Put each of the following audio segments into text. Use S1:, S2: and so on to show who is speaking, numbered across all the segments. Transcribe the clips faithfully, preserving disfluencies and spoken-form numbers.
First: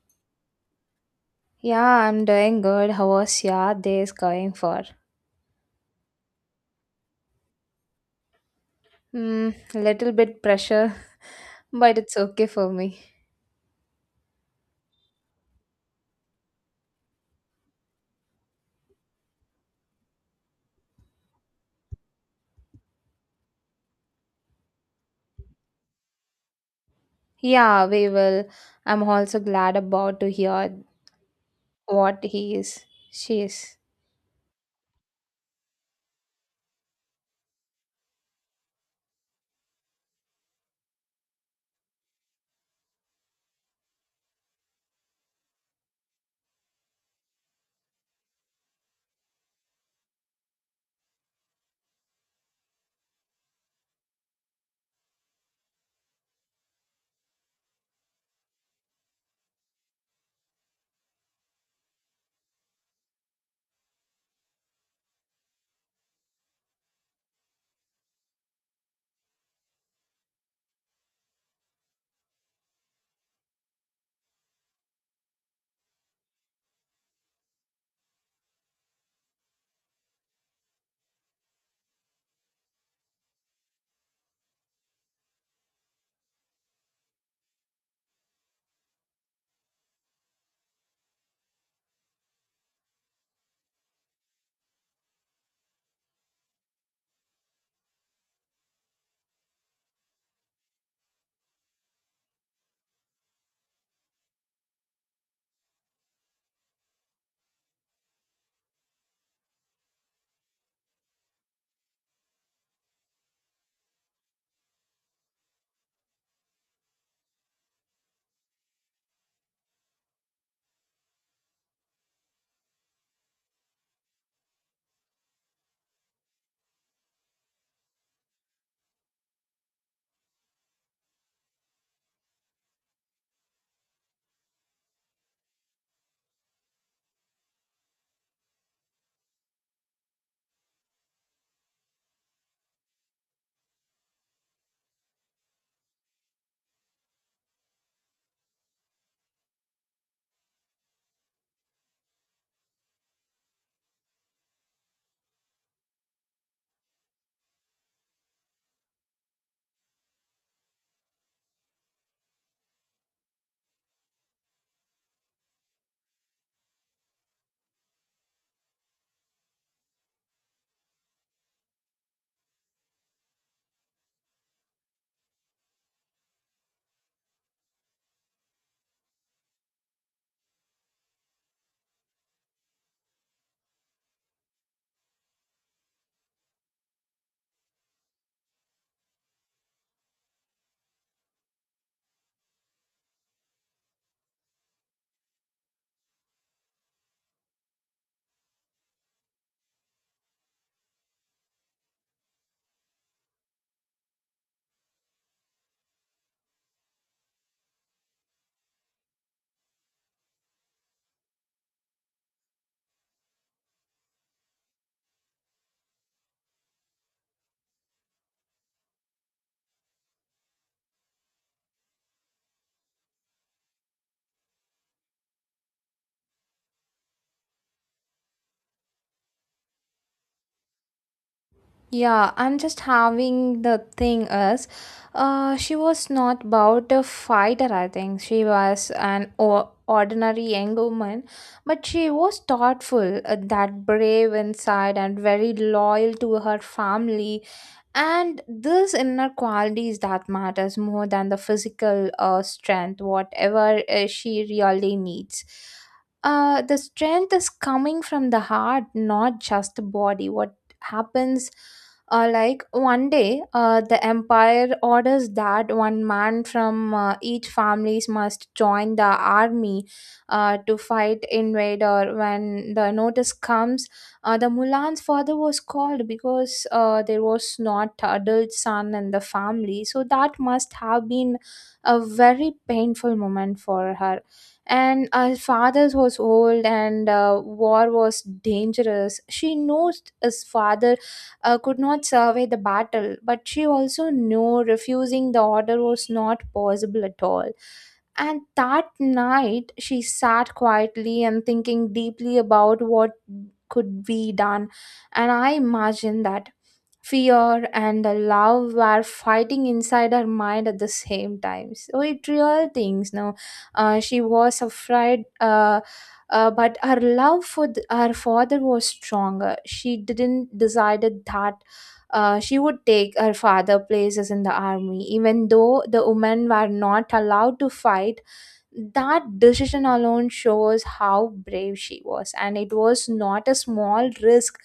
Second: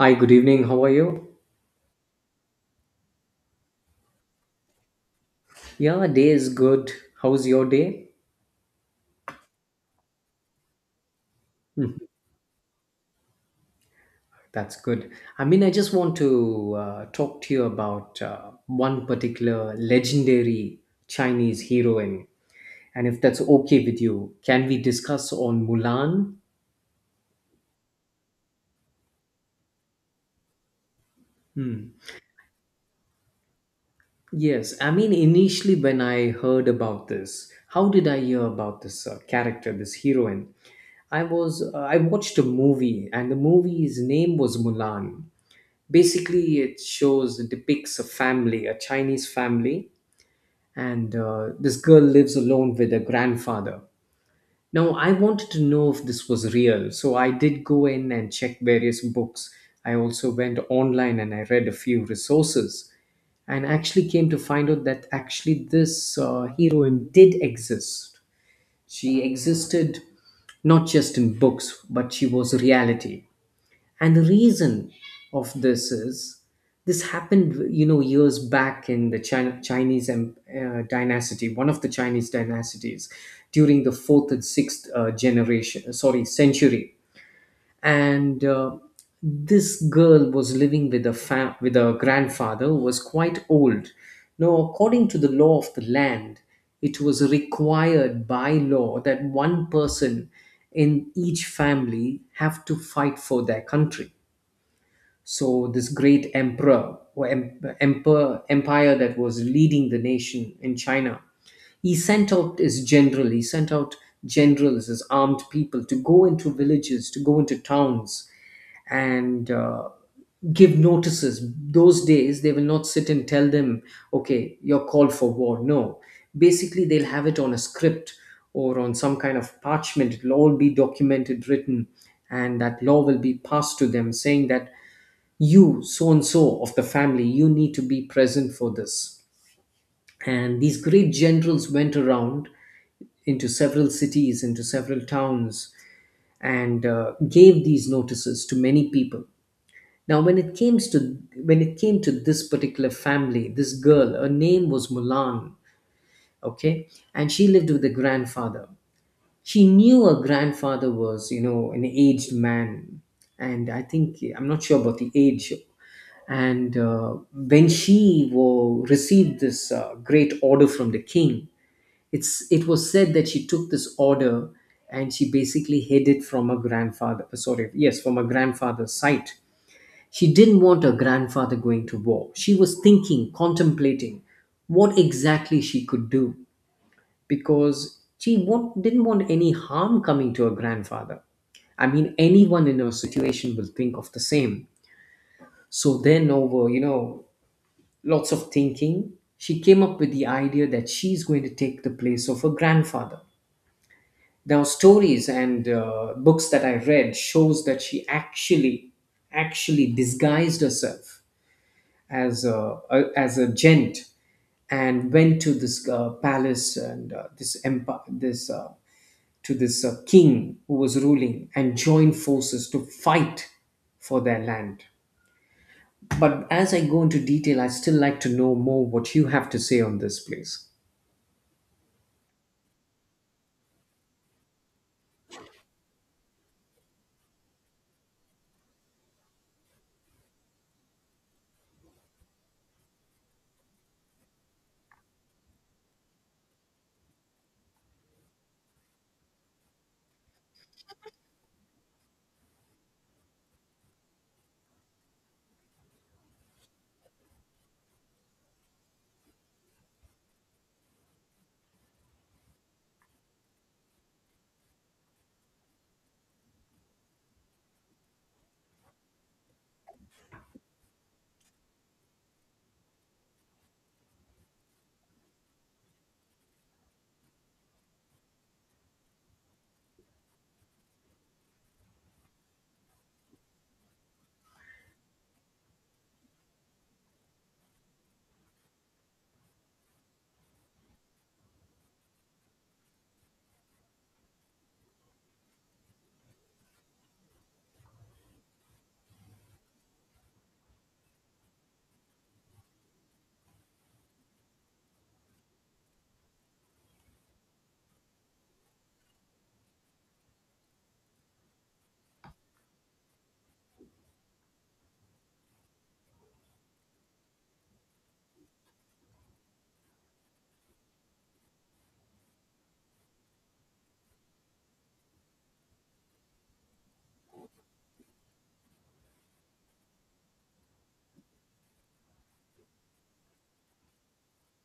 S1: Hi, good evening. How are you?
S2: Yeah, I'm doing good. How was your days going for?
S1: Yeah, day is good. How's your day?
S2: Hmm, little bit pressure,
S1: Hmm.
S2: but it's okay for me.
S1: That's good. I mean, I just want to uh, talk to you about uh, one particular legendary Chinese heroine. And if that's okay with you, can we discuss on Mulan?
S2: Yeah, we will. I'm also glad about to hear
S1: Hmm.
S2: what he is. She is.
S1: Yes, I mean, initially when I heard about this, how did I hear about this uh, character, this heroine? I was uh, I watched a movie, and the movie's name was Mulan. Basically, it shows, it depicts a family, a Chinese family, and uh, this girl lives alone with her grandfather. Now, I wanted to know if this was real, so I did go in and check various books. I also went online, and I read a few resources, and actually came to find out that actually this uh, heroine did exist. She existed not just in books, but she was reality. And the reason of this is, this happened, you know, years back in the China, Chinese em- uh, dynasty, one of the Chinese dynasties, during the fourth and sixth uh, generation, uh, sorry, century. And uh, this girl was living with a fa- with a grandfather who was quite old. Now, according to the law of the land, it was required by law that one person in each family have to fight for their country. So this great emperor or em- emperor empire that was leading the nation in China, he sent out his general, he sent out generals, his armed people to go into villages, to go into towns, and uh, give notices. Those days, they will not sit and tell them, okay, you're called for war. No. Basically, they'll have it on a script or on some kind of parchment. It'll all be documented, written, and that law will be passed to them saying that you, so and so of the family, you need to be present for this. And these great generals went around into several cities, into several towns, and uh, gave these notices to many people. Now, when it came to, when it came to this particular family, this girl, her name was Mulan. Okay. And she lived with a grandfather. She knew her grandfather was, you know, an aged man, and I think I'm not sure about the age. And uh, when she wo- received this uh, great order from the king, it's it was said that she took this order and she basically hid it from her grandfather. uh, Sorry, yes, from her grandfather's sight. She didn't want her grandfather going to war. She was thinking, contemplating what exactly she could do, because she wa- didn't want any harm coming to her grandfather. I mean, anyone in her situation will think of the same. So then, over, you know, lots of thinking, she came up with the idea that she's going to take the place of her grandfather. Now, stories and uh, books that I read shows that she actually, actually disguised herself as a, a as a gent, and went to this uh, palace and uh, this empire, this uh, to this uh, king who was ruling, and joined forces to fight for their land. But as I go into detail, I still like to know more what you have to say on this place.
S2: Yeah, I'm just having the thing is, uh, she was not about a fighter. I think she was an o- ordinary young woman, but she was thoughtful, uh, that brave inside, and very loyal to her family, and this inner quality is that matters more than the physical uh, strength whatever uh, she really needs. Uh, the strength is coming from the heart, not just the body. What happens, uh, like one day, uh, the empire orders that one man from uh, each families must join the army uh, to fight invader. When the notice comes, uh, the Mulan's father was called because uh, there was not adult son in the family, so that must have been a very painful moment for her. And uh, her father was old, and uh, war was dangerous. She knows his father uh, could not survey the battle, but she also knew refusing the order was not possible at all. And that night, she sat quietly and thinking deeply about what could be done. And I imagined that fear and the love were fighting inside her mind at the same time. So it real things. No, uh, she was afraid. Uh, uh, but her love for th- her father was stronger. She didn't decided that uh, she would take her father places in the army, even though the women were not allowed to fight. That decision alone shows how brave she was, and it was not a small risk.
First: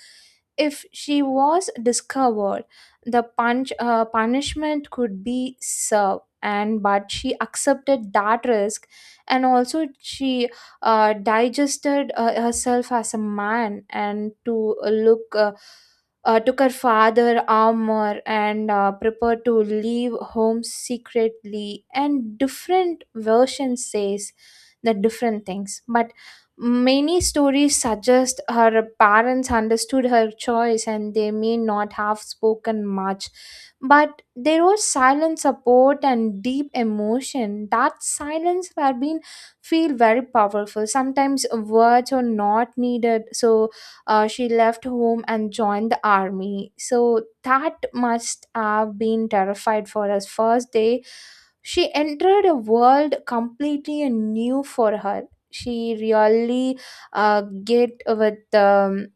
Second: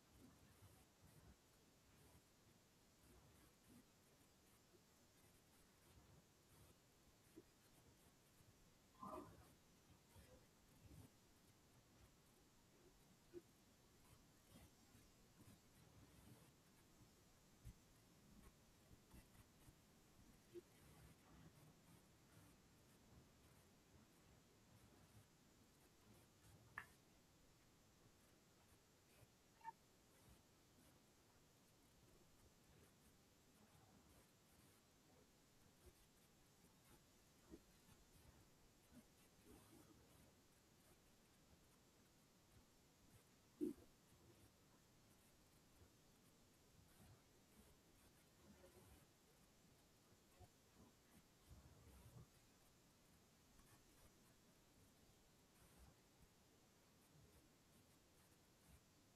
S2: If she was discovered, the punch, uh, punishment could be served, and but she accepted that risk, and also she uh, digested uh, herself as a man and to look. Uh, uh, took her father armor and uh, prepared to leave home secretly. And different versions says the different things, but many stories suggest her parents understood her choice, and they may not have spoken much, but there was silent support and deep emotion. That silence have been feel very powerful. Sometimes words are not needed. So uh, she left home and joined the army, so that must have been terrified for us first day. She entered a world completely new for her. She really uh, get with um,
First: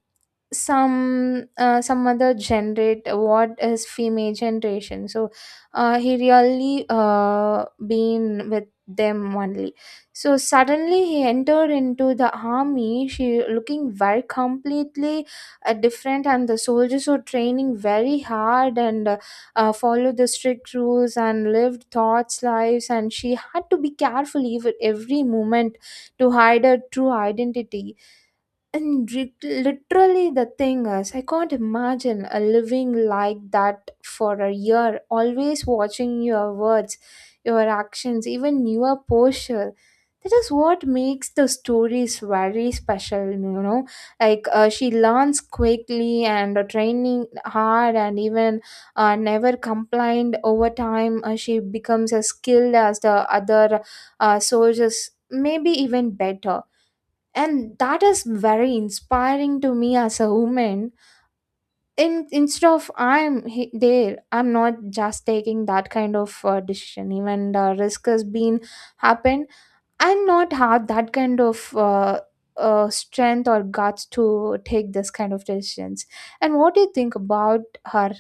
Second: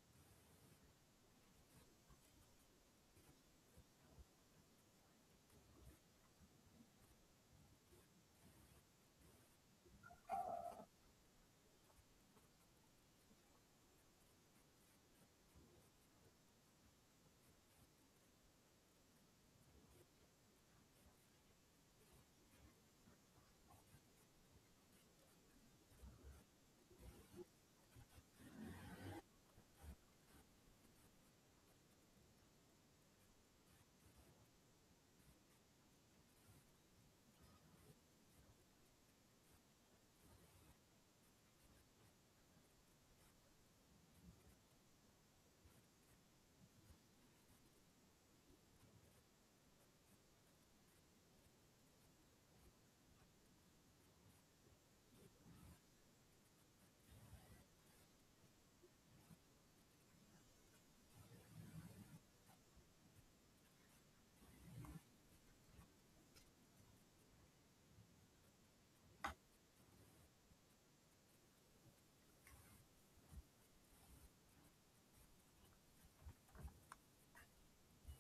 S2: some uh, some other generate what is female generation. So uh, he really uh, been with them only. So suddenly he entered into the army, she looking very completely uh, different, and the soldiers were training very hard and uh, uh, follow the strict rules and lived thoughts lives, and she had to be careful even every moment to hide her true identity. And re- literally the thing is, I can't imagine a living like that for a year, always watching your words, your actions, even your posture. That is what makes the stories very special, you know. Like uh, she learns quickly and uh, training hard, and even uh, never complained. Over time, Uh, she becomes as skilled as the other uh, soldiers, maybe even better, and that is very inspiring to me as a woman. In instead of, I'm he- there, I'm not just taking that kind of uh, decision, even the risk has been happened. I'm not have that kind of uh, uh, strength or guts to take this kind of decisions. And what do you think about her?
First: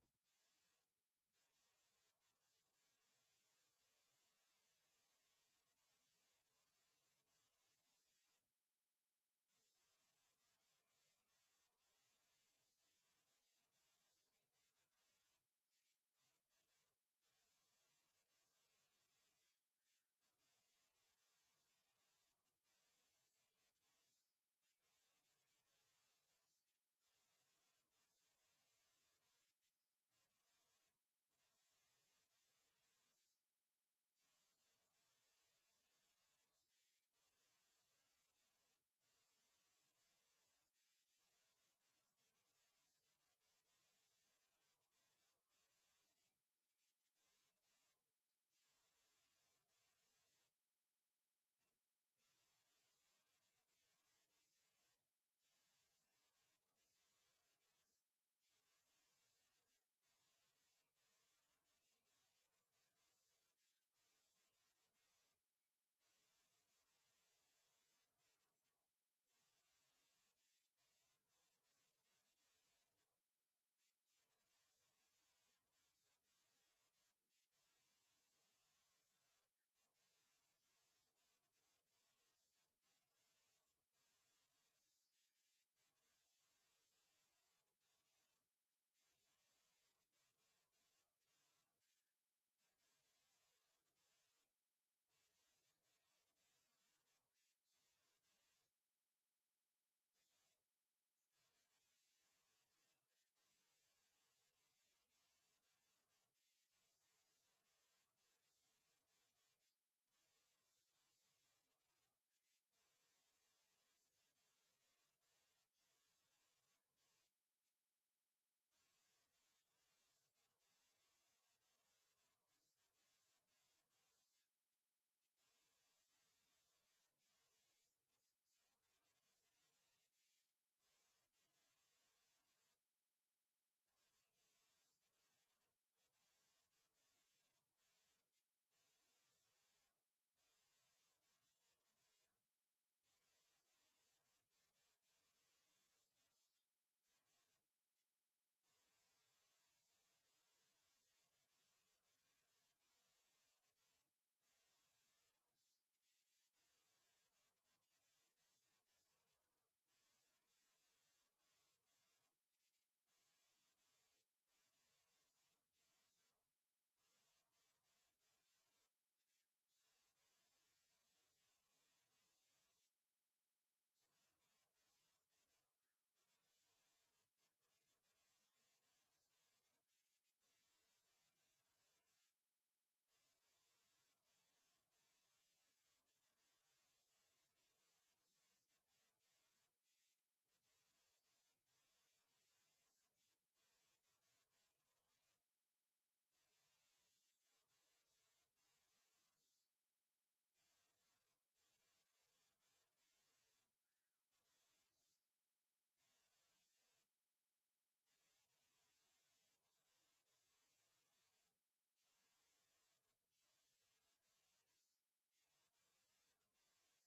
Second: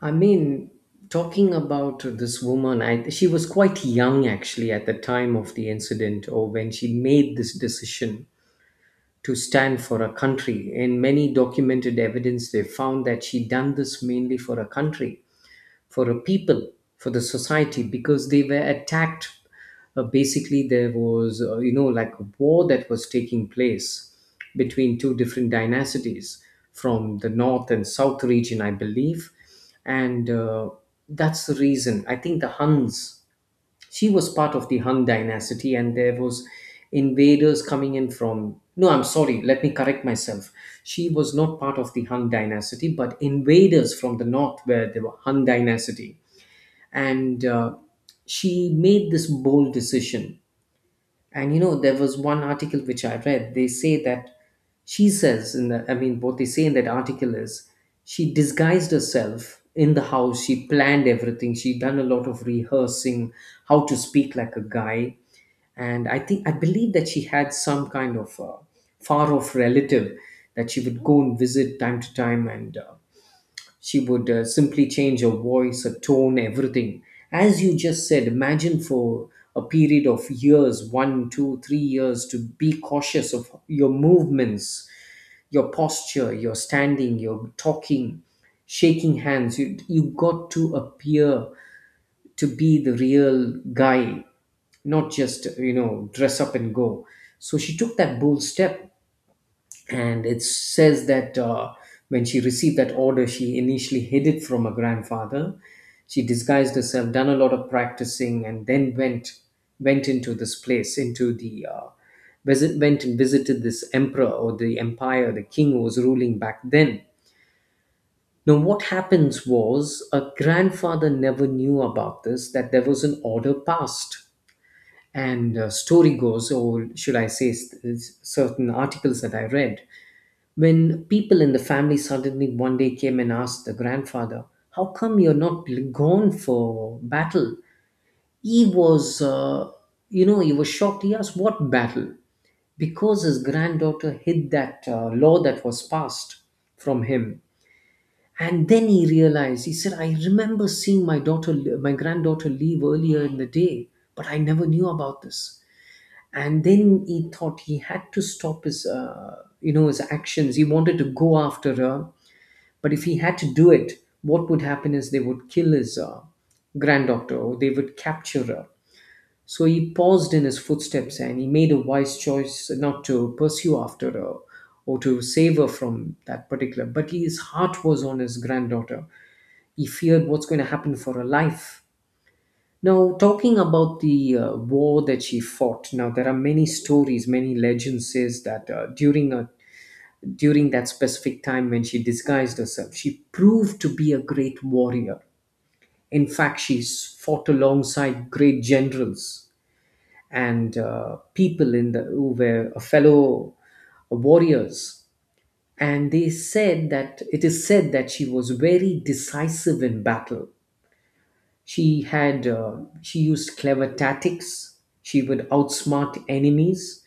S1: I mean, talking about this woman, I, she was quite young actually at the time of the incident or when she made this decision to stand for a country. In many documented evidence, they found that she done this mainly for a country, for a people, for the society, because they were attacked. Uh, basically, there was, uh, you know, like a war that was taking place between two different dynasties from the north and south region, I believe. And uh, that's the reason. I think the Huns, she was part of the Hun dynasty, and there was invaders coming in from. No, I'm sorry, let me correct myself. She was not part of the Hun dynasty, but invaders from the north were the Hun dynasty. And uh, she made this bold decision. And you know, there was one article which I read, they say that she says in the, I mean, what they say in that article is she disguised herself in the house, she planned everything, she done a lot of rehearsing how to speak like a guy. And I think I believe that she had some kind of uh, far off relative that she would go and visit time to time, and uh, she would uh, simply change her voice, her tone, everything. As you just said, imagine for a period of years, one two three years, to be cautious of your movements, your posture, your standing, your talking, shaking hands, you, you got to appear to be the real guy, not just, you know, dress up and go. So she took that bold step. And it says that uh, when she received that order, she initially hid it from her grandfather. She disguised herself, done a lot of practicing, and then went went into this place, into the uh, visit, went and visited this emperor or the empire, the king who was ruling back then. Now, what happens was, a grandfather never knew about this, that there was an order passed. And uh, story goes, or should I say, s- s- certain articles that I read, when people in the family suddenly one day came and asked the grandfather, how come you're not gone for battle? He was, uh, you know, he was shocked. He asked, what battle? Because his granddaughter hid that uh, law that was passed from him. And then he realized, he said, I remember seeing my daughter, my granddaughter leave earlier in the day, but I never knew about this. And then he thought he had to stop his, uh, you know, his actions. He wanted to go after her, but if he had to do it, what would happen is they would kill his uh, granddaughter, or they would capture her. So he paused in his footsteps, and he made a wise choice not to pursue after her or to save her from that particular. But his heart was on his granddaughter. He feared what's going to happen for her life. Now, talking about the uh, war that she fought, now there are many stories, many legends says that uh, during a during that specific time when she disguised herself, she proved to be a great warrior. In fact, she's fought alongside great generals and uh, people in the who were uh, fellow uh, warriors. And they said that it is said that she was very decisive in battle. She had uh, she used clever tactics. She would outsmart enemies,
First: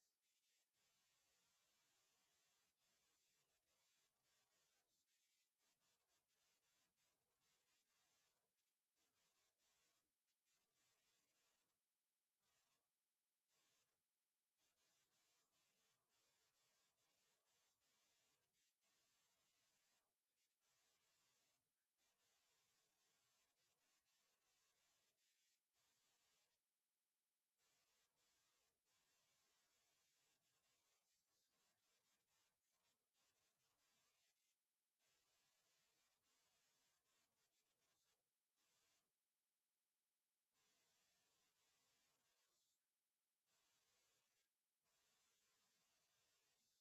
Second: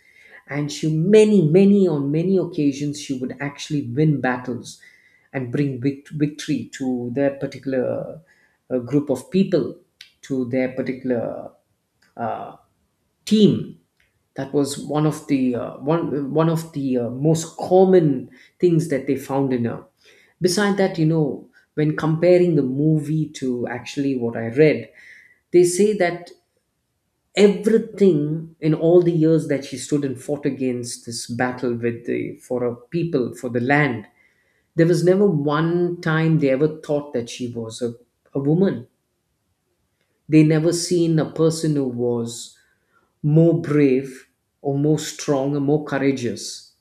S1: and she, many many, on many occasions, she would actually win battles and bring vict- victory to their particular uh, group of people, to their particular uh, team. That was one of the uh, one one of the uh, most common things that they found in her. Beside that, you know, when comparing the movie to actually what I read, they say that everything in all the years that she stood and fought against this battle with the, for her people, for the land, there was never one time they ever thought that she was a, a woman. They never seen a person who was more brave or more strong or more courageous.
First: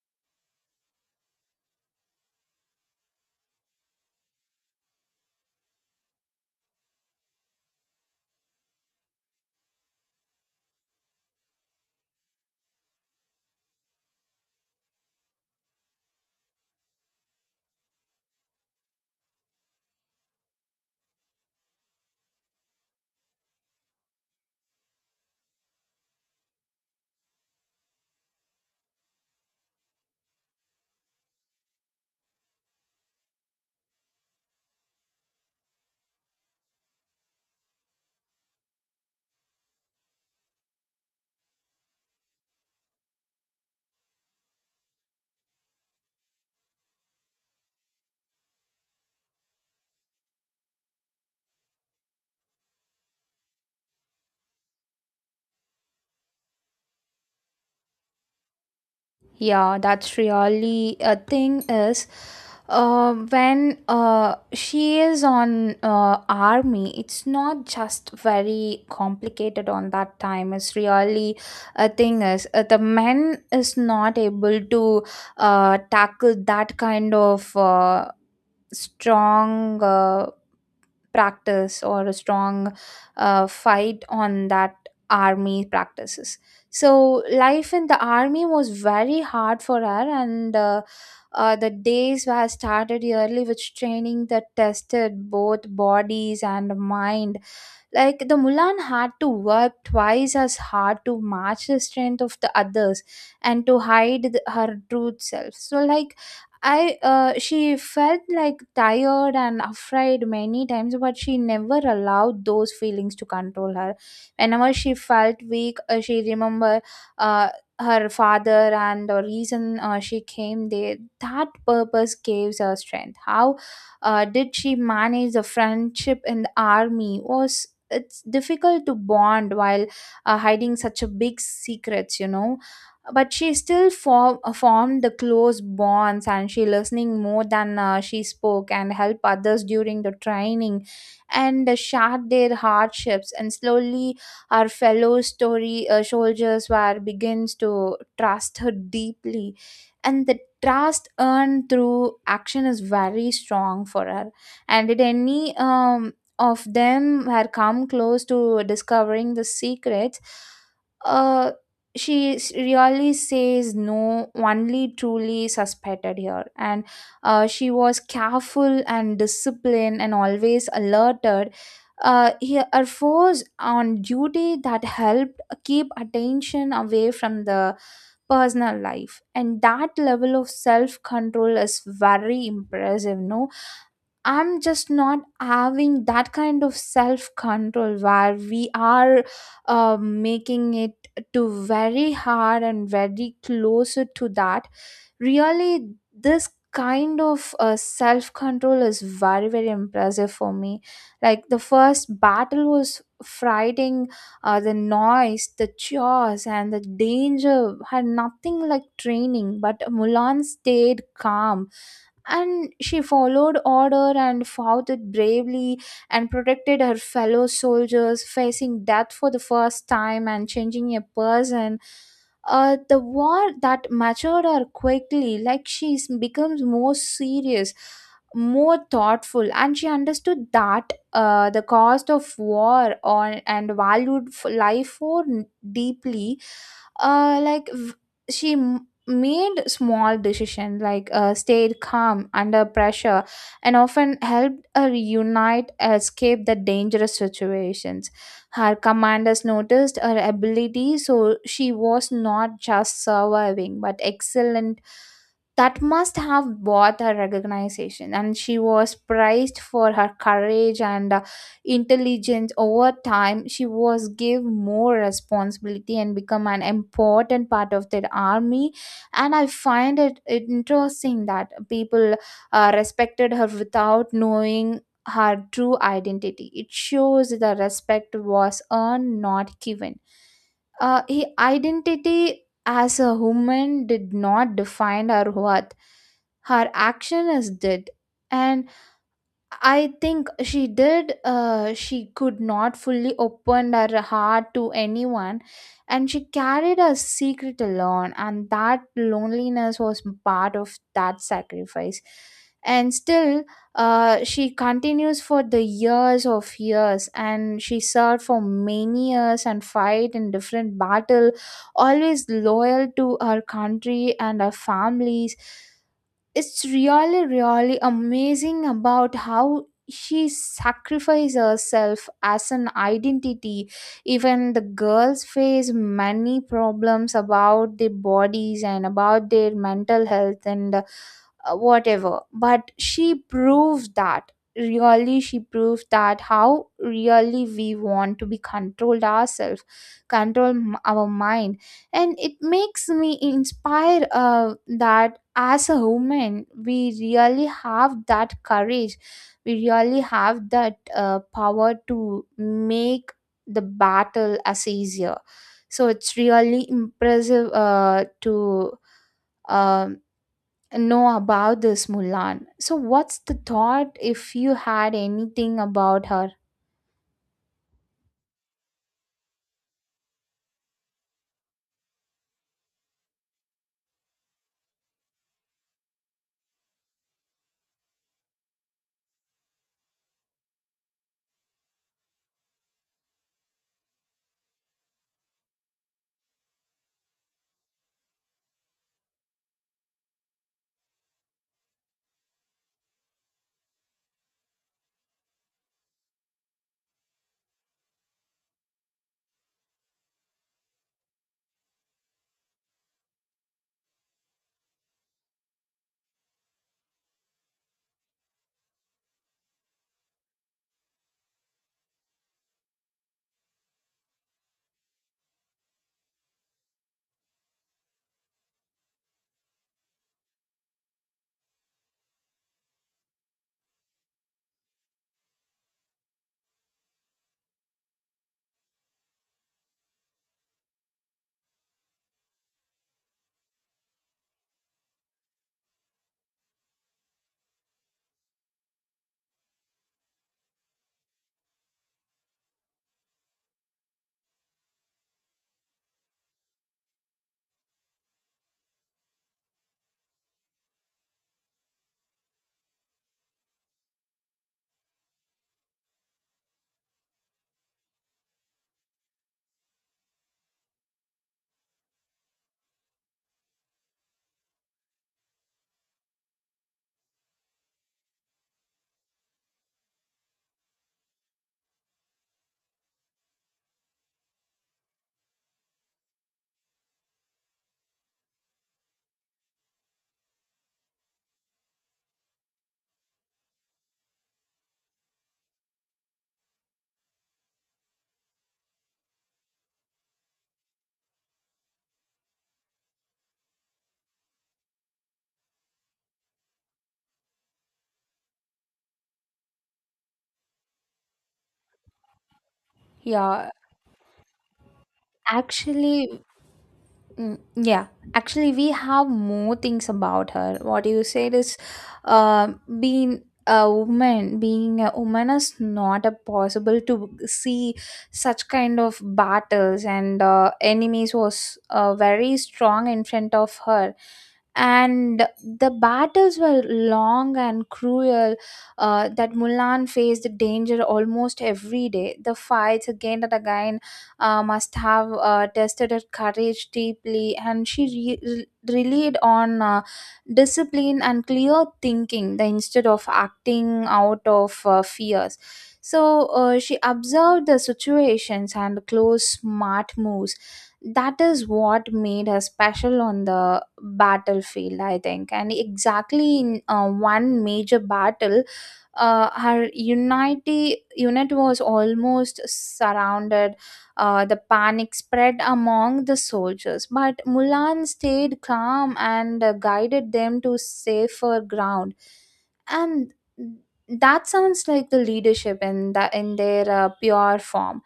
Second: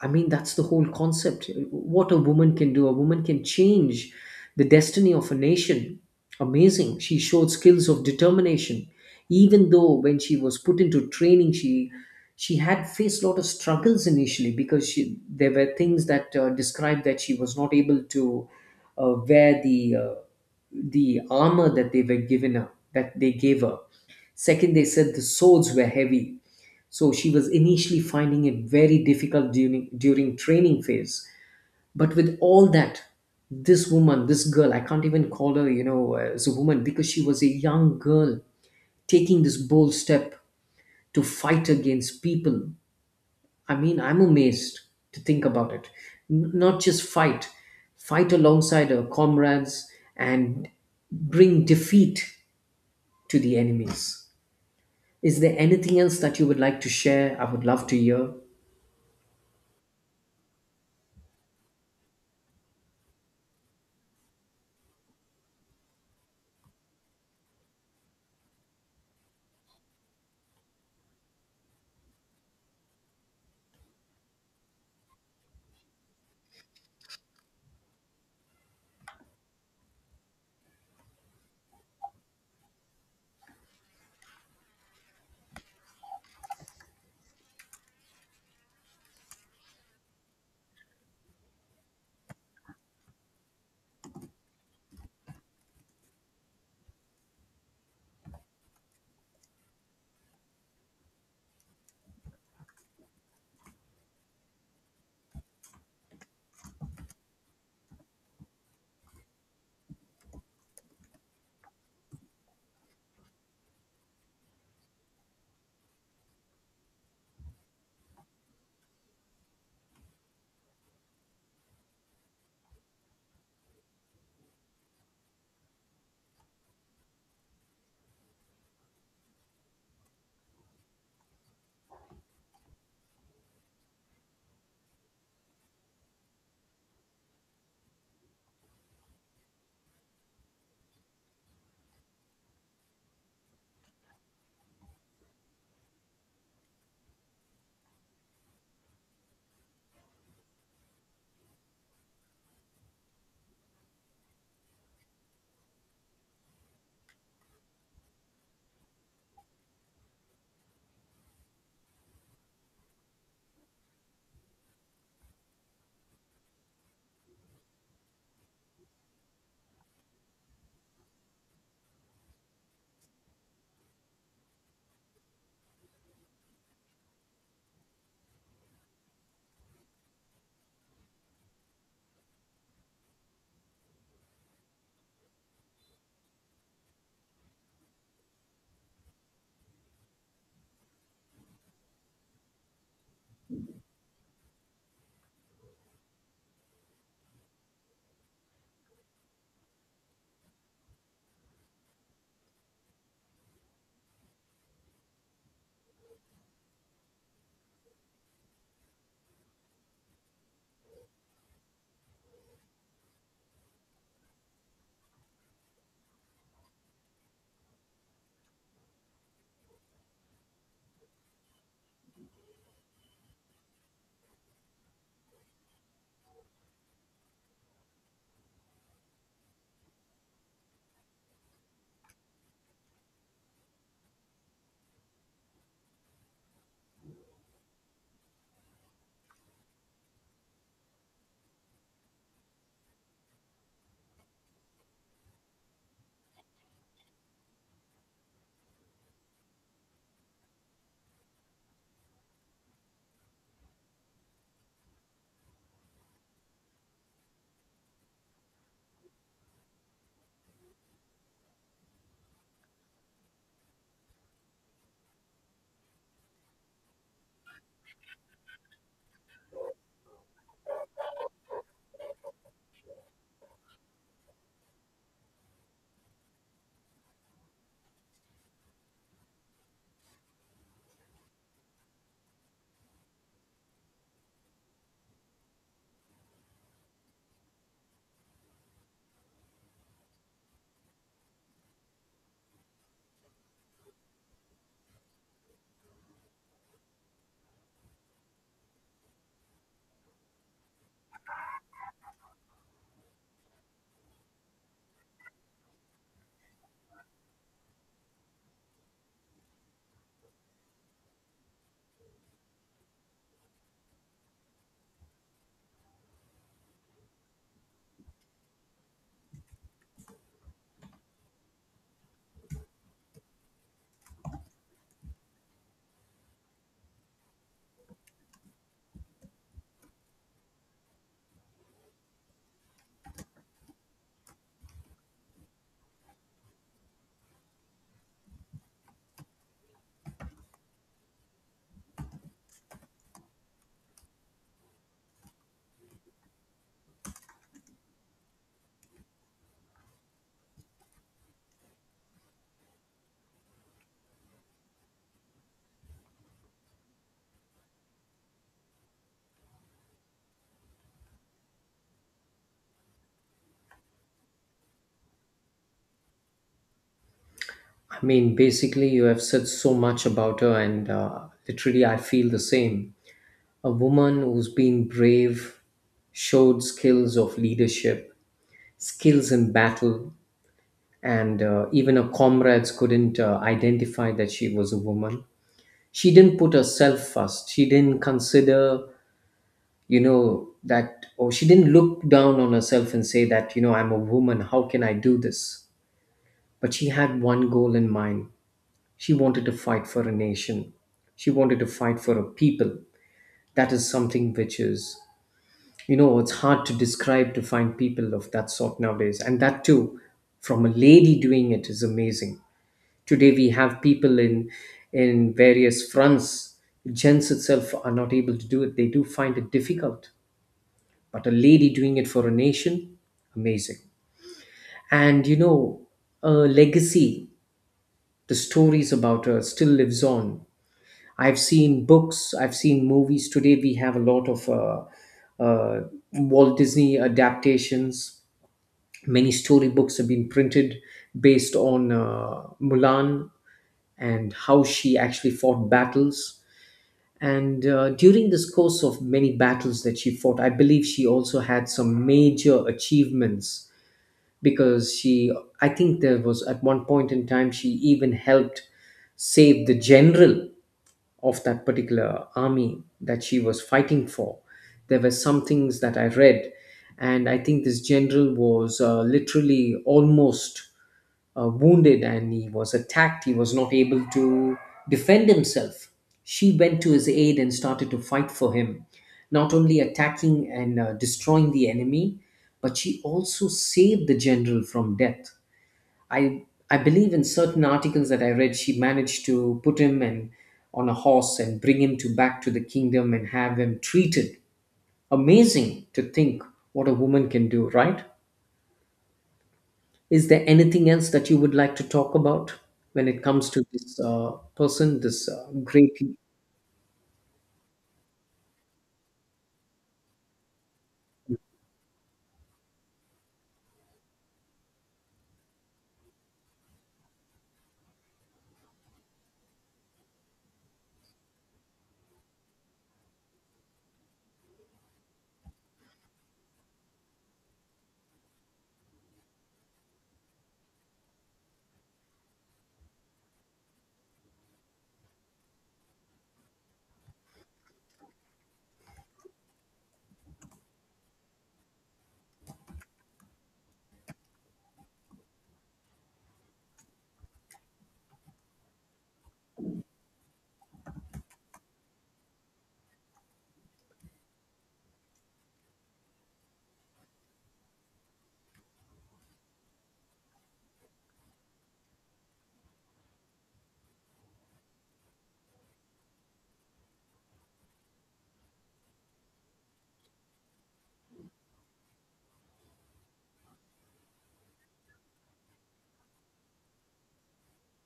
S1: I mean, that's the whole concept. What a woman can do, a woman can change the destiny of a nation. Amazing. She showed skills of determination. Even though when she was put into training, she she had faced a lot of struggles initially because she, there were things that uh, described that she was not able to uh, wear the uh, the armor that they were given her, that they gave her. Second, they said the swords were heavy. So she was initially finding it very difficult during during training phase. But with all that, this woman, this girl, I can't even call her, you know, uh, as a woman, because she was a young girl taking this bold step to fight against people. I mean, I'm amazed to think about it. N- not just fight, fight alongside her comrades, and bring defeat to the enemies. Is there anything else that you would like to share? I would love to hear.
S2: Yeah, that's really a thing is, uh, when uh, she is on uh, army, it's not just very complicated on that time. It's really a thing is, uh, the men is not able to uh, tackle that kind of uh, strong uh, practice or a strong uh, fight on that army practices. So life in the army was very hard for her, and uh, uh, the days were started early with training that tested both bodies and mind. Like, the Mulan had to work twice as hard to match the strength of the others and to hide the, her true self. So like, I uh, she felt like tired and afraid many times, but she never allowed those feelings to control her. Whenever she felt weak, uh, she remember uh, her father and the reason uh, she came there. That purpose gives her strength. How uh, did she manage the friendship in the army? Was it's difficult to bond while uh, hiding such a big secrets, you know? But she still form, uh, formed the close bonds, and she listening more than uh, she spoke and help others during the training, and uh, shared their hardships, and slowly our fellow story uh, soldiers were begins to trust her deeply, and the trust earned through action is very strong for her. And did any um, of them had come close to discovering the secrets? uh, she s- really says no, only truly suspected here, and uh, she was careful and disciplined and always alerted. Uh, he, her force on duty, that helped keep attention away from the personal life, and that level of self control is very impressive, no? I'm just not having that kind of self control where we are uh, making it to very hard and very closer to that. Really, this kind of uh, self control is very, very impressive for me. Like, the first battle was fighting. Uh, the noise, the chores, and the danger had nothing like training, but Mulan stayed calm, and she followed order and fought it bravely and protected her fellow soldiers, facing death for the first time and changing a person. Uh, the war that matured her quickly, like she becomes more serious, more thoughtful, and she understood that uh, the cost of war on and valued f- life for n- deeply. Uh, like v- she made small decisions like uh, stayed calm under pressure and often helped her unite escape the dangerous situations. Her commanders noticed her ability, so she was not just surviving but excellent. That must have bought her recognition, and she was praised for her courage and uh, intelligence. Over time, she was given more responsibility and become an important part of their army. And I find it interesting that people uh, respected her without knowing her true identity. It shows the respect was earned, not given. Uh, her identity as a woman did not define her worth. Her action is did. And I think she did. Uh, she could not fully open her heart to anyone, and she carried her secret alone. And that loneliness was part of that sacrifice. And still, uh, she continues for the years of years, and she served for many years and fight in different battle, always loyal to her country and her families. It's really really amazing about how she sacrifices herself as an identity. Even the girls face many problems about their bodies and about their mental health, and uh, whatever, but she proves that, really, she proves that how really we want to be controlled ourselves, control m- our mind. And it makes me inspire uh, that as a woman we really have that courage, we really have that uh, power to make the battle as easier. So it's really impressive uh, to um know about this Mulan. So, what's the thought if you had anything about her?
S1: I mean, basically, you have said so much about her, and uh, literally, I feel the same. A woman who's been brave, showed skills of leadership, skills in battle, and uh, even her comrades couldn't uh, identify that she was a woman. She didn't put herself first. She didn't consider, you know, that, or she didn't look down on herself and say that, you know, I'm a woman, how can I do this? But she had one goal in mind. She wanted to fight for a nation. She wanted to fight for a people. That is something which is, you know, it's hard to describe to find people of that sort nowadays. And that too, from a lady doing it is amazing. Today we have people in in various fronts. Gents itself are not able to do it. They do find it difficult. But a lady doing it for a nation, amazing. And you know, a legacy, the stories about her still lives on I've seen books, I've seen movies. Today we have a lot of uh, uh, Walt Disney adaptations. Many storybooks have been printed based on uh, Mulan and how she actually fought battles. And uh, during this course of many battles that she fought, I believe she also had some major achievements because she, I think there was at one point in time, she even helped save the general of that particular army that she was fighting for. There were some things that I read, and I think this general was uh, literally almost uh, wounded and he was attacked. He was not able to defend himself. She went to his aid and started to fight for him, not only attacking and uh, destroying the enemy, but she also saved the general from death. I I believe in certain articles that I read, she managed to put him and on a horse and bring him to back to the kingdom and have him treated. Amazing to think what a woman can do, right? Is there anything else that you would like to talk about when it comes
S2: Yeah.
S1: to this uh, person, this uh, great.
S2: Actually, mm, yeah, actually, we have more things about her. What you said is, uh, being a woman, being a woman is not a possible to see such kind of battles, and uh, enemies was uh, very strong in front of her, and the battles were long and cruel. Uh, that Mulan faced danger almost every day. The fights again and again uh, must have uh, tested her courage deeply, and she re- re- relied on uh, discipline and clear thinking the- instead of acting out of uh, fears. So uh, she observed the situations and close smart moves. That is what made her special on the battlefield, I think. And exactly in uh, one major battle, uh, her unity unit was almost surrounded. Uh, the panic spread among the soldiers, but Mulan stayed calm and uh, guided them to safer ground. And that sounds like the leadership in the in their uh, pure form.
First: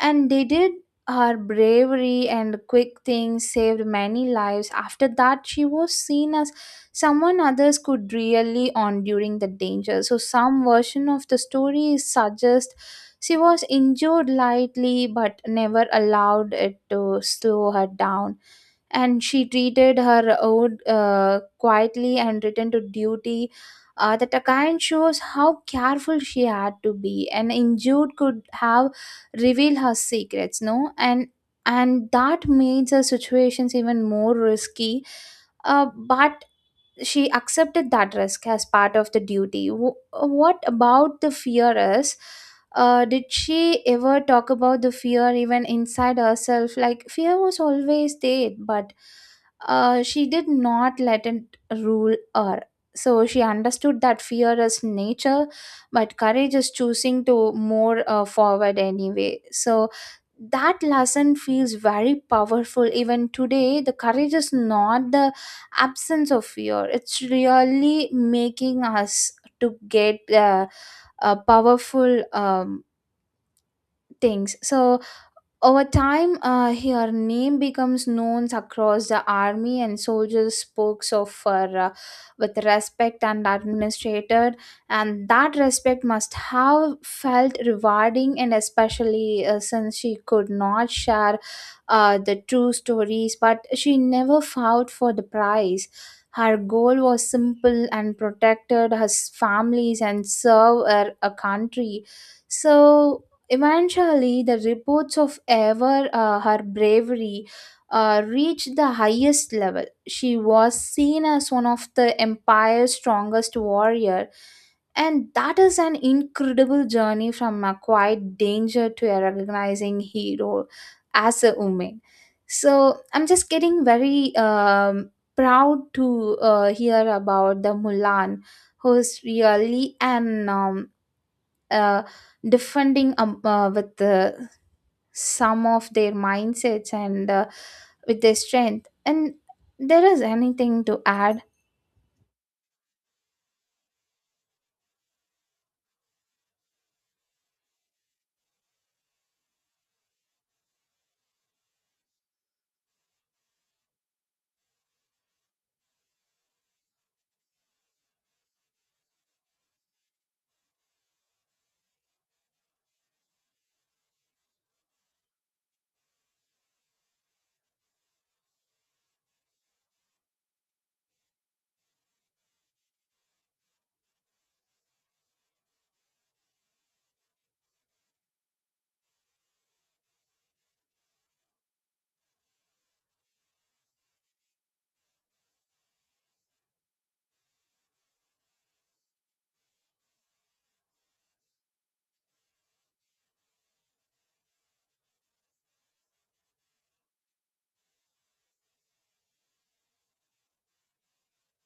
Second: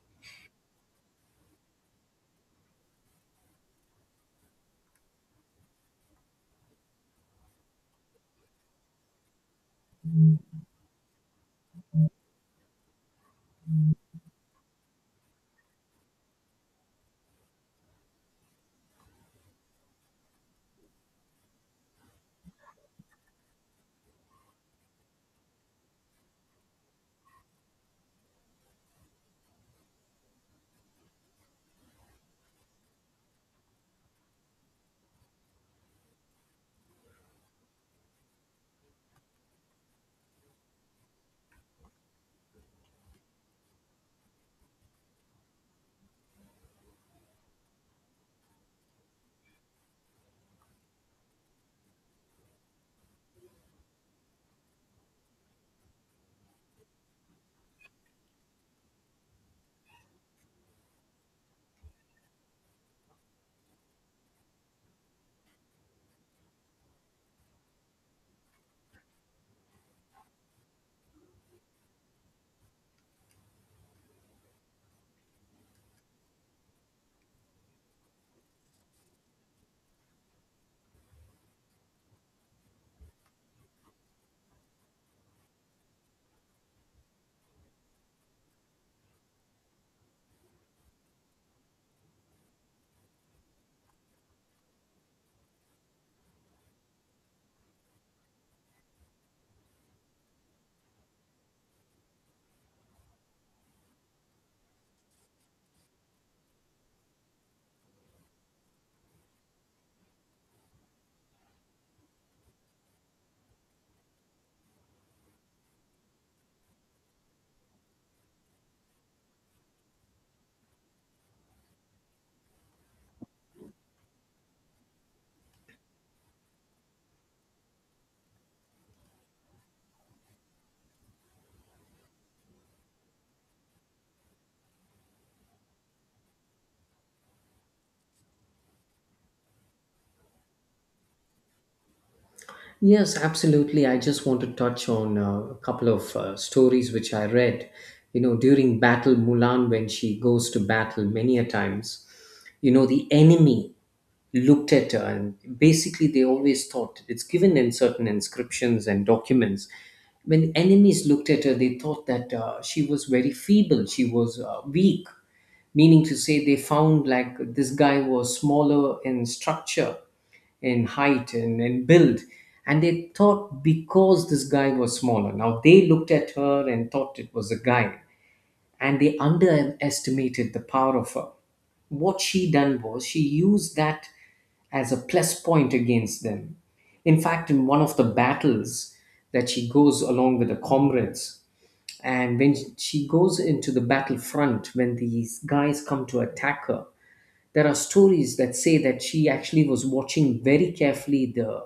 S2: And they did her bravery and quick things saved many lives. After that, she was seen as someone others could really on during the danger. So some version of the story suggests she was injured lightly but never allowed it to slow her down, and she treated her ode uh, quietly and returned to duty. Uh, that again shows how careful she had to be. An injured could have revealed her secrets, no, and and that made the situations even more risky. Uh, but she accepted that risk as part of the duty. W- what about the fear is? Uh, did she ever talk about the fear even inside herself? Like, fear was always there, but uh, she did not let it rule her. So she understood that fear is nature, but courage is choosing to more uh, forward anyway. So that lesson feels very powerful even today. The courage is not the absence of fear, it's really making us to get uh, uh, powerful um, things. So over time, uh, her name becomes known across the army, and soldiers spoke of her uh, with respect and administrated, and that respect must have felt rewarding, and especially uh, since she could not share uh, the true stories, but she never fought for the prize. Her goal was simple and protected her s- families and serve her a country. So eventually, the reports of ever uh, her bravery uh, reached the highest level. She was seen as one of the empire's strongest warrior, and that is an incredible journey from a quiet danger to a recognizing hero as a woman. So I'm just getting very um, proud to uh, hear about the Mulan, who's really an um, uh, defending um, uh, with uh, some of their mindsets, and uh, with their strength. And there is anything to add?
S1: Yes, absolutely. I just want to touch on uh, a couple of uh, stories which I read. You know, during battle, Mulan, when she goes to battle many a times, you know, the enemy looked at her, and basically they always thought it's given in certain inscriptions and documents. When enemies looked at her, they thought that uh, she was very feeble, she was uh, weak, meaning to say they found like this guy was smaller in structure in height and in build. And they thought because this guy was smaller. Now they looked at her and thought it was a guy. And they underestimated the power of her. What she done was she used that as a plus point against them. In fact, in one of the battles that she goes along with the comrades, and when she goes into the battlefront, when these guys come to attack her, there are stories that say that she actually was watching very carefully the,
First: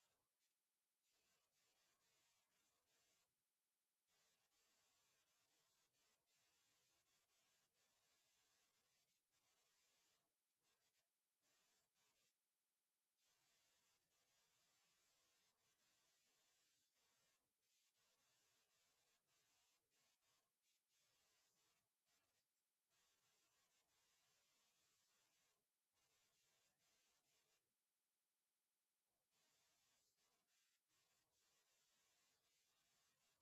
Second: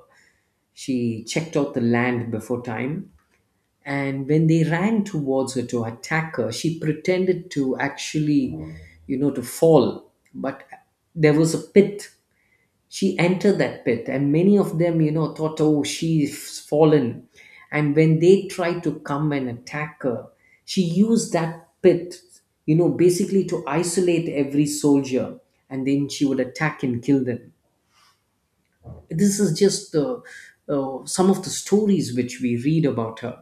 S1: she checked out the land before time. And when they ran towards her to attack her, she pretended to actually, you know, to fall, but there was a pit. She entered that pit, and many of them, you know, thought, oh, she's fallen. And when they tried to come and attack her, she used that pit, you know, basically to isolate every soldier, and then she would attack and kill them. This is just uh, uh, some of the stories which we read about her.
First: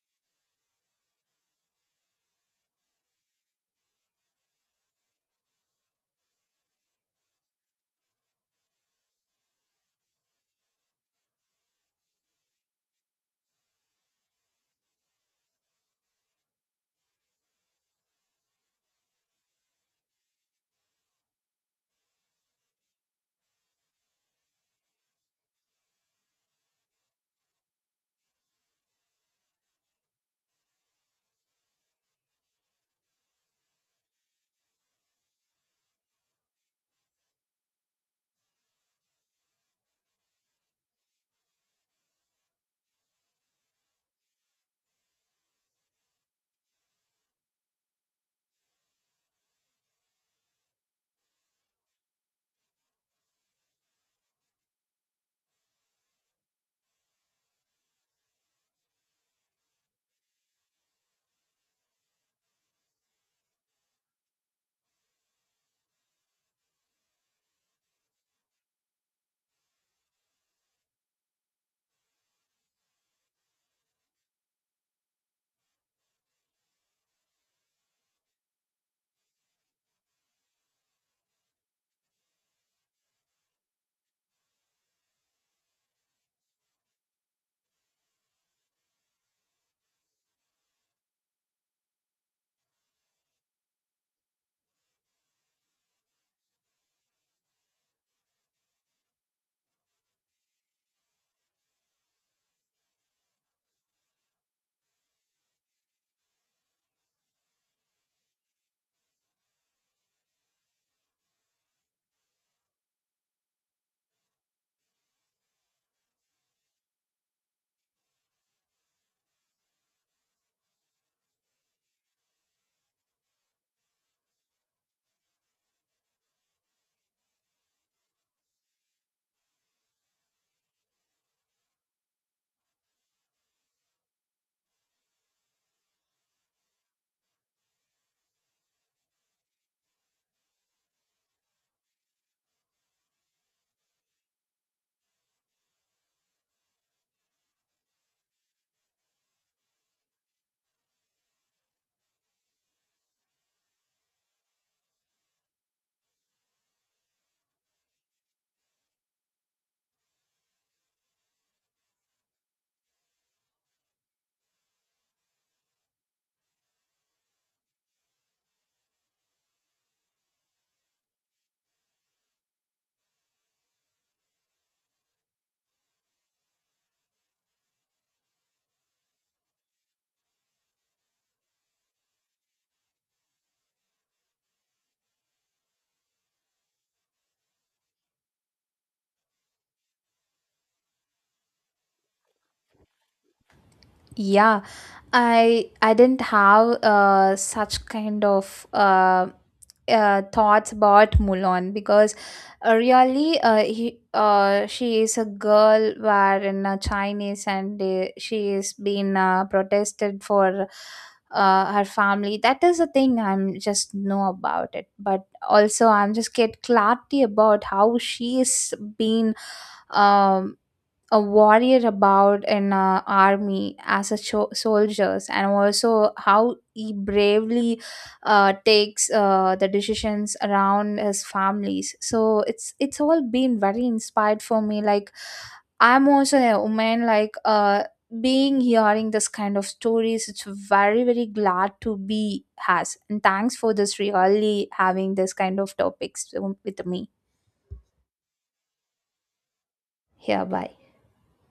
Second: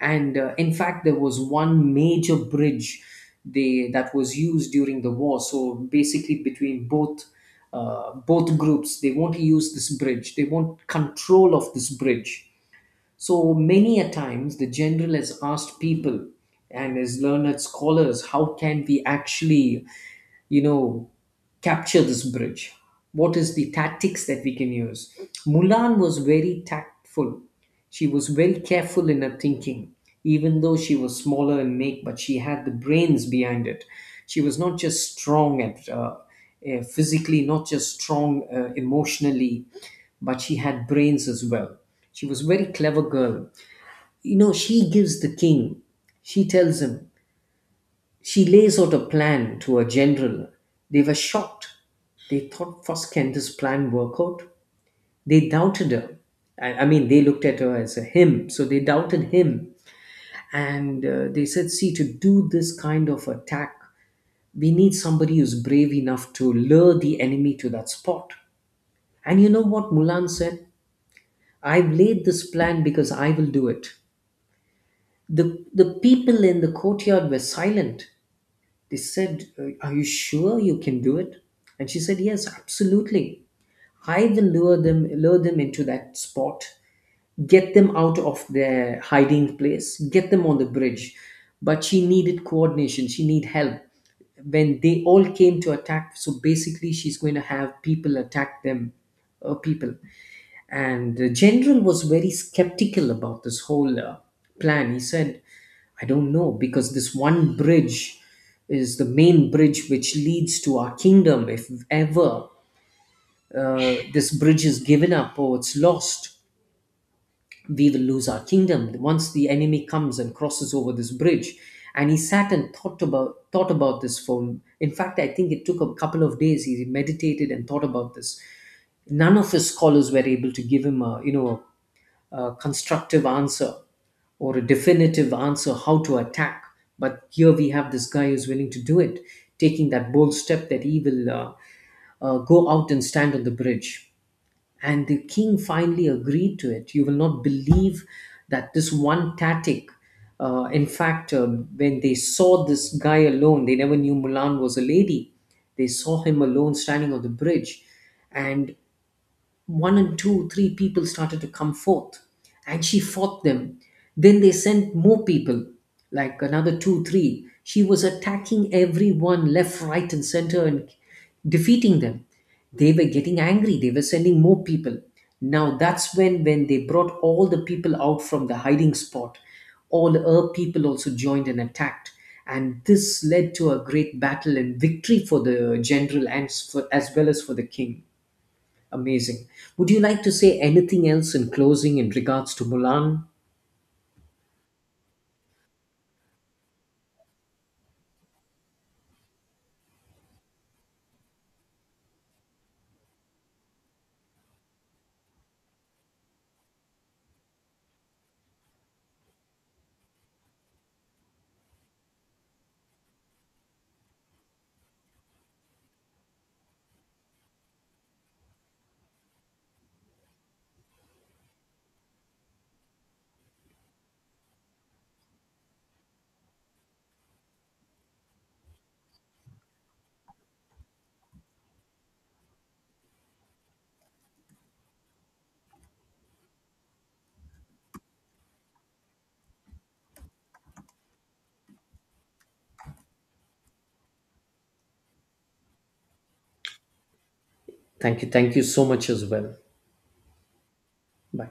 S1: And uh, in fact, there was one major bridge they, that was used during the war. So basically between both uh, both groups, they want to use this bridge, they want control of this bridge. So many a times the general has asked people and his learned scholars, how can we actually, you know, capture this bridge? What is the tactics that we can use? Mulan was very tactful. She was very careful in her thinking, even though she was smaller in make, but she had the brains behind it. She was not just strong at uh, uh, physically, not just strong uh, emotionally, but she had brains as well. She was a very clever girl. You know, she gives the king. She tells him, she lays out a plan to her general. They were shocked. They thought, first, can this plan work out? They doubted her. I, I mean, they looked at her as a him, so they doubted him. And uh, they said, see, to do this kind of attack, we need somebody who's brave enough to lure the enemy to that spot. And you know what Mulan said? I've laid this plan because I will do it. The, the people in the courtyard were silent. They said, uh, are you sure you can do it? And she said, yes, absolutely. I will lure them, lure them into that spot, get them out of their hiding place, get them on the bridge. But she needed coordination, she needed help. When they all came to attack, so basically she's going to have people attack them, uh, people. And the general was very skeptical about this whole uh, plan. He said, I don't know, because this one bridge is the main bridge which leads to our kingdom. If ever uh, this bridge is given up or it's lost, we will lose our kingdom once the enemy comes and crosses over this bridge. And he sat and thought about thought about this for. In fact, I think it took a couple of days. He meditated and thought about this. None of his scholars were able to give him a, you know, a constructive answer or a definitive answer how to attack. But here we have this guy who's willing to do it, taking that bold step that he will uh, uh, go out and stand on the bridge. And the king finally agreed to it. You will not believe that this one tactic, uh, in fact, um, when they saw this guy alone, they never knew Mulan was a lady. They saw him alone standing on the bridge. And one and two, three people started to come forth, and she fought them. Then they sent more people, like another two, three. She was attacking everyone left, right, and center and defeating them. They were getting angry, they were sending more people. Now that's when when they brought all the people out from the hiding spot. All her people also joined and attacked. And this led to a great battle and victory for the general and s- for, as well as for the king. Amazing. Would you like to say anything else in closing in regards to Mulan?
S2: Yeah, I I didn't have uh, such kind of uh, uh, thoughts about Mulan, because uh, really uh, he, uh, she is a girl where in uh, Chinese, and uh, she is being uh, protested for uh, her family. That is the thing I'm just know about it, but also I'm just get clarity about how she is being. um a warrior about in a army as a cho- soldiers, and also how he bravely uh, takes uh, the decisions around his families. So it's it's all been very inspired for me. Like, I'm also a woman. Like, uh being hearing this kind of stories, it's very, very glad to be has, and thanks for this, really having this kind of topics um, with me.
S1: Thank you. Thank you so much as well.
S2: Here, bye.
S1: Bye.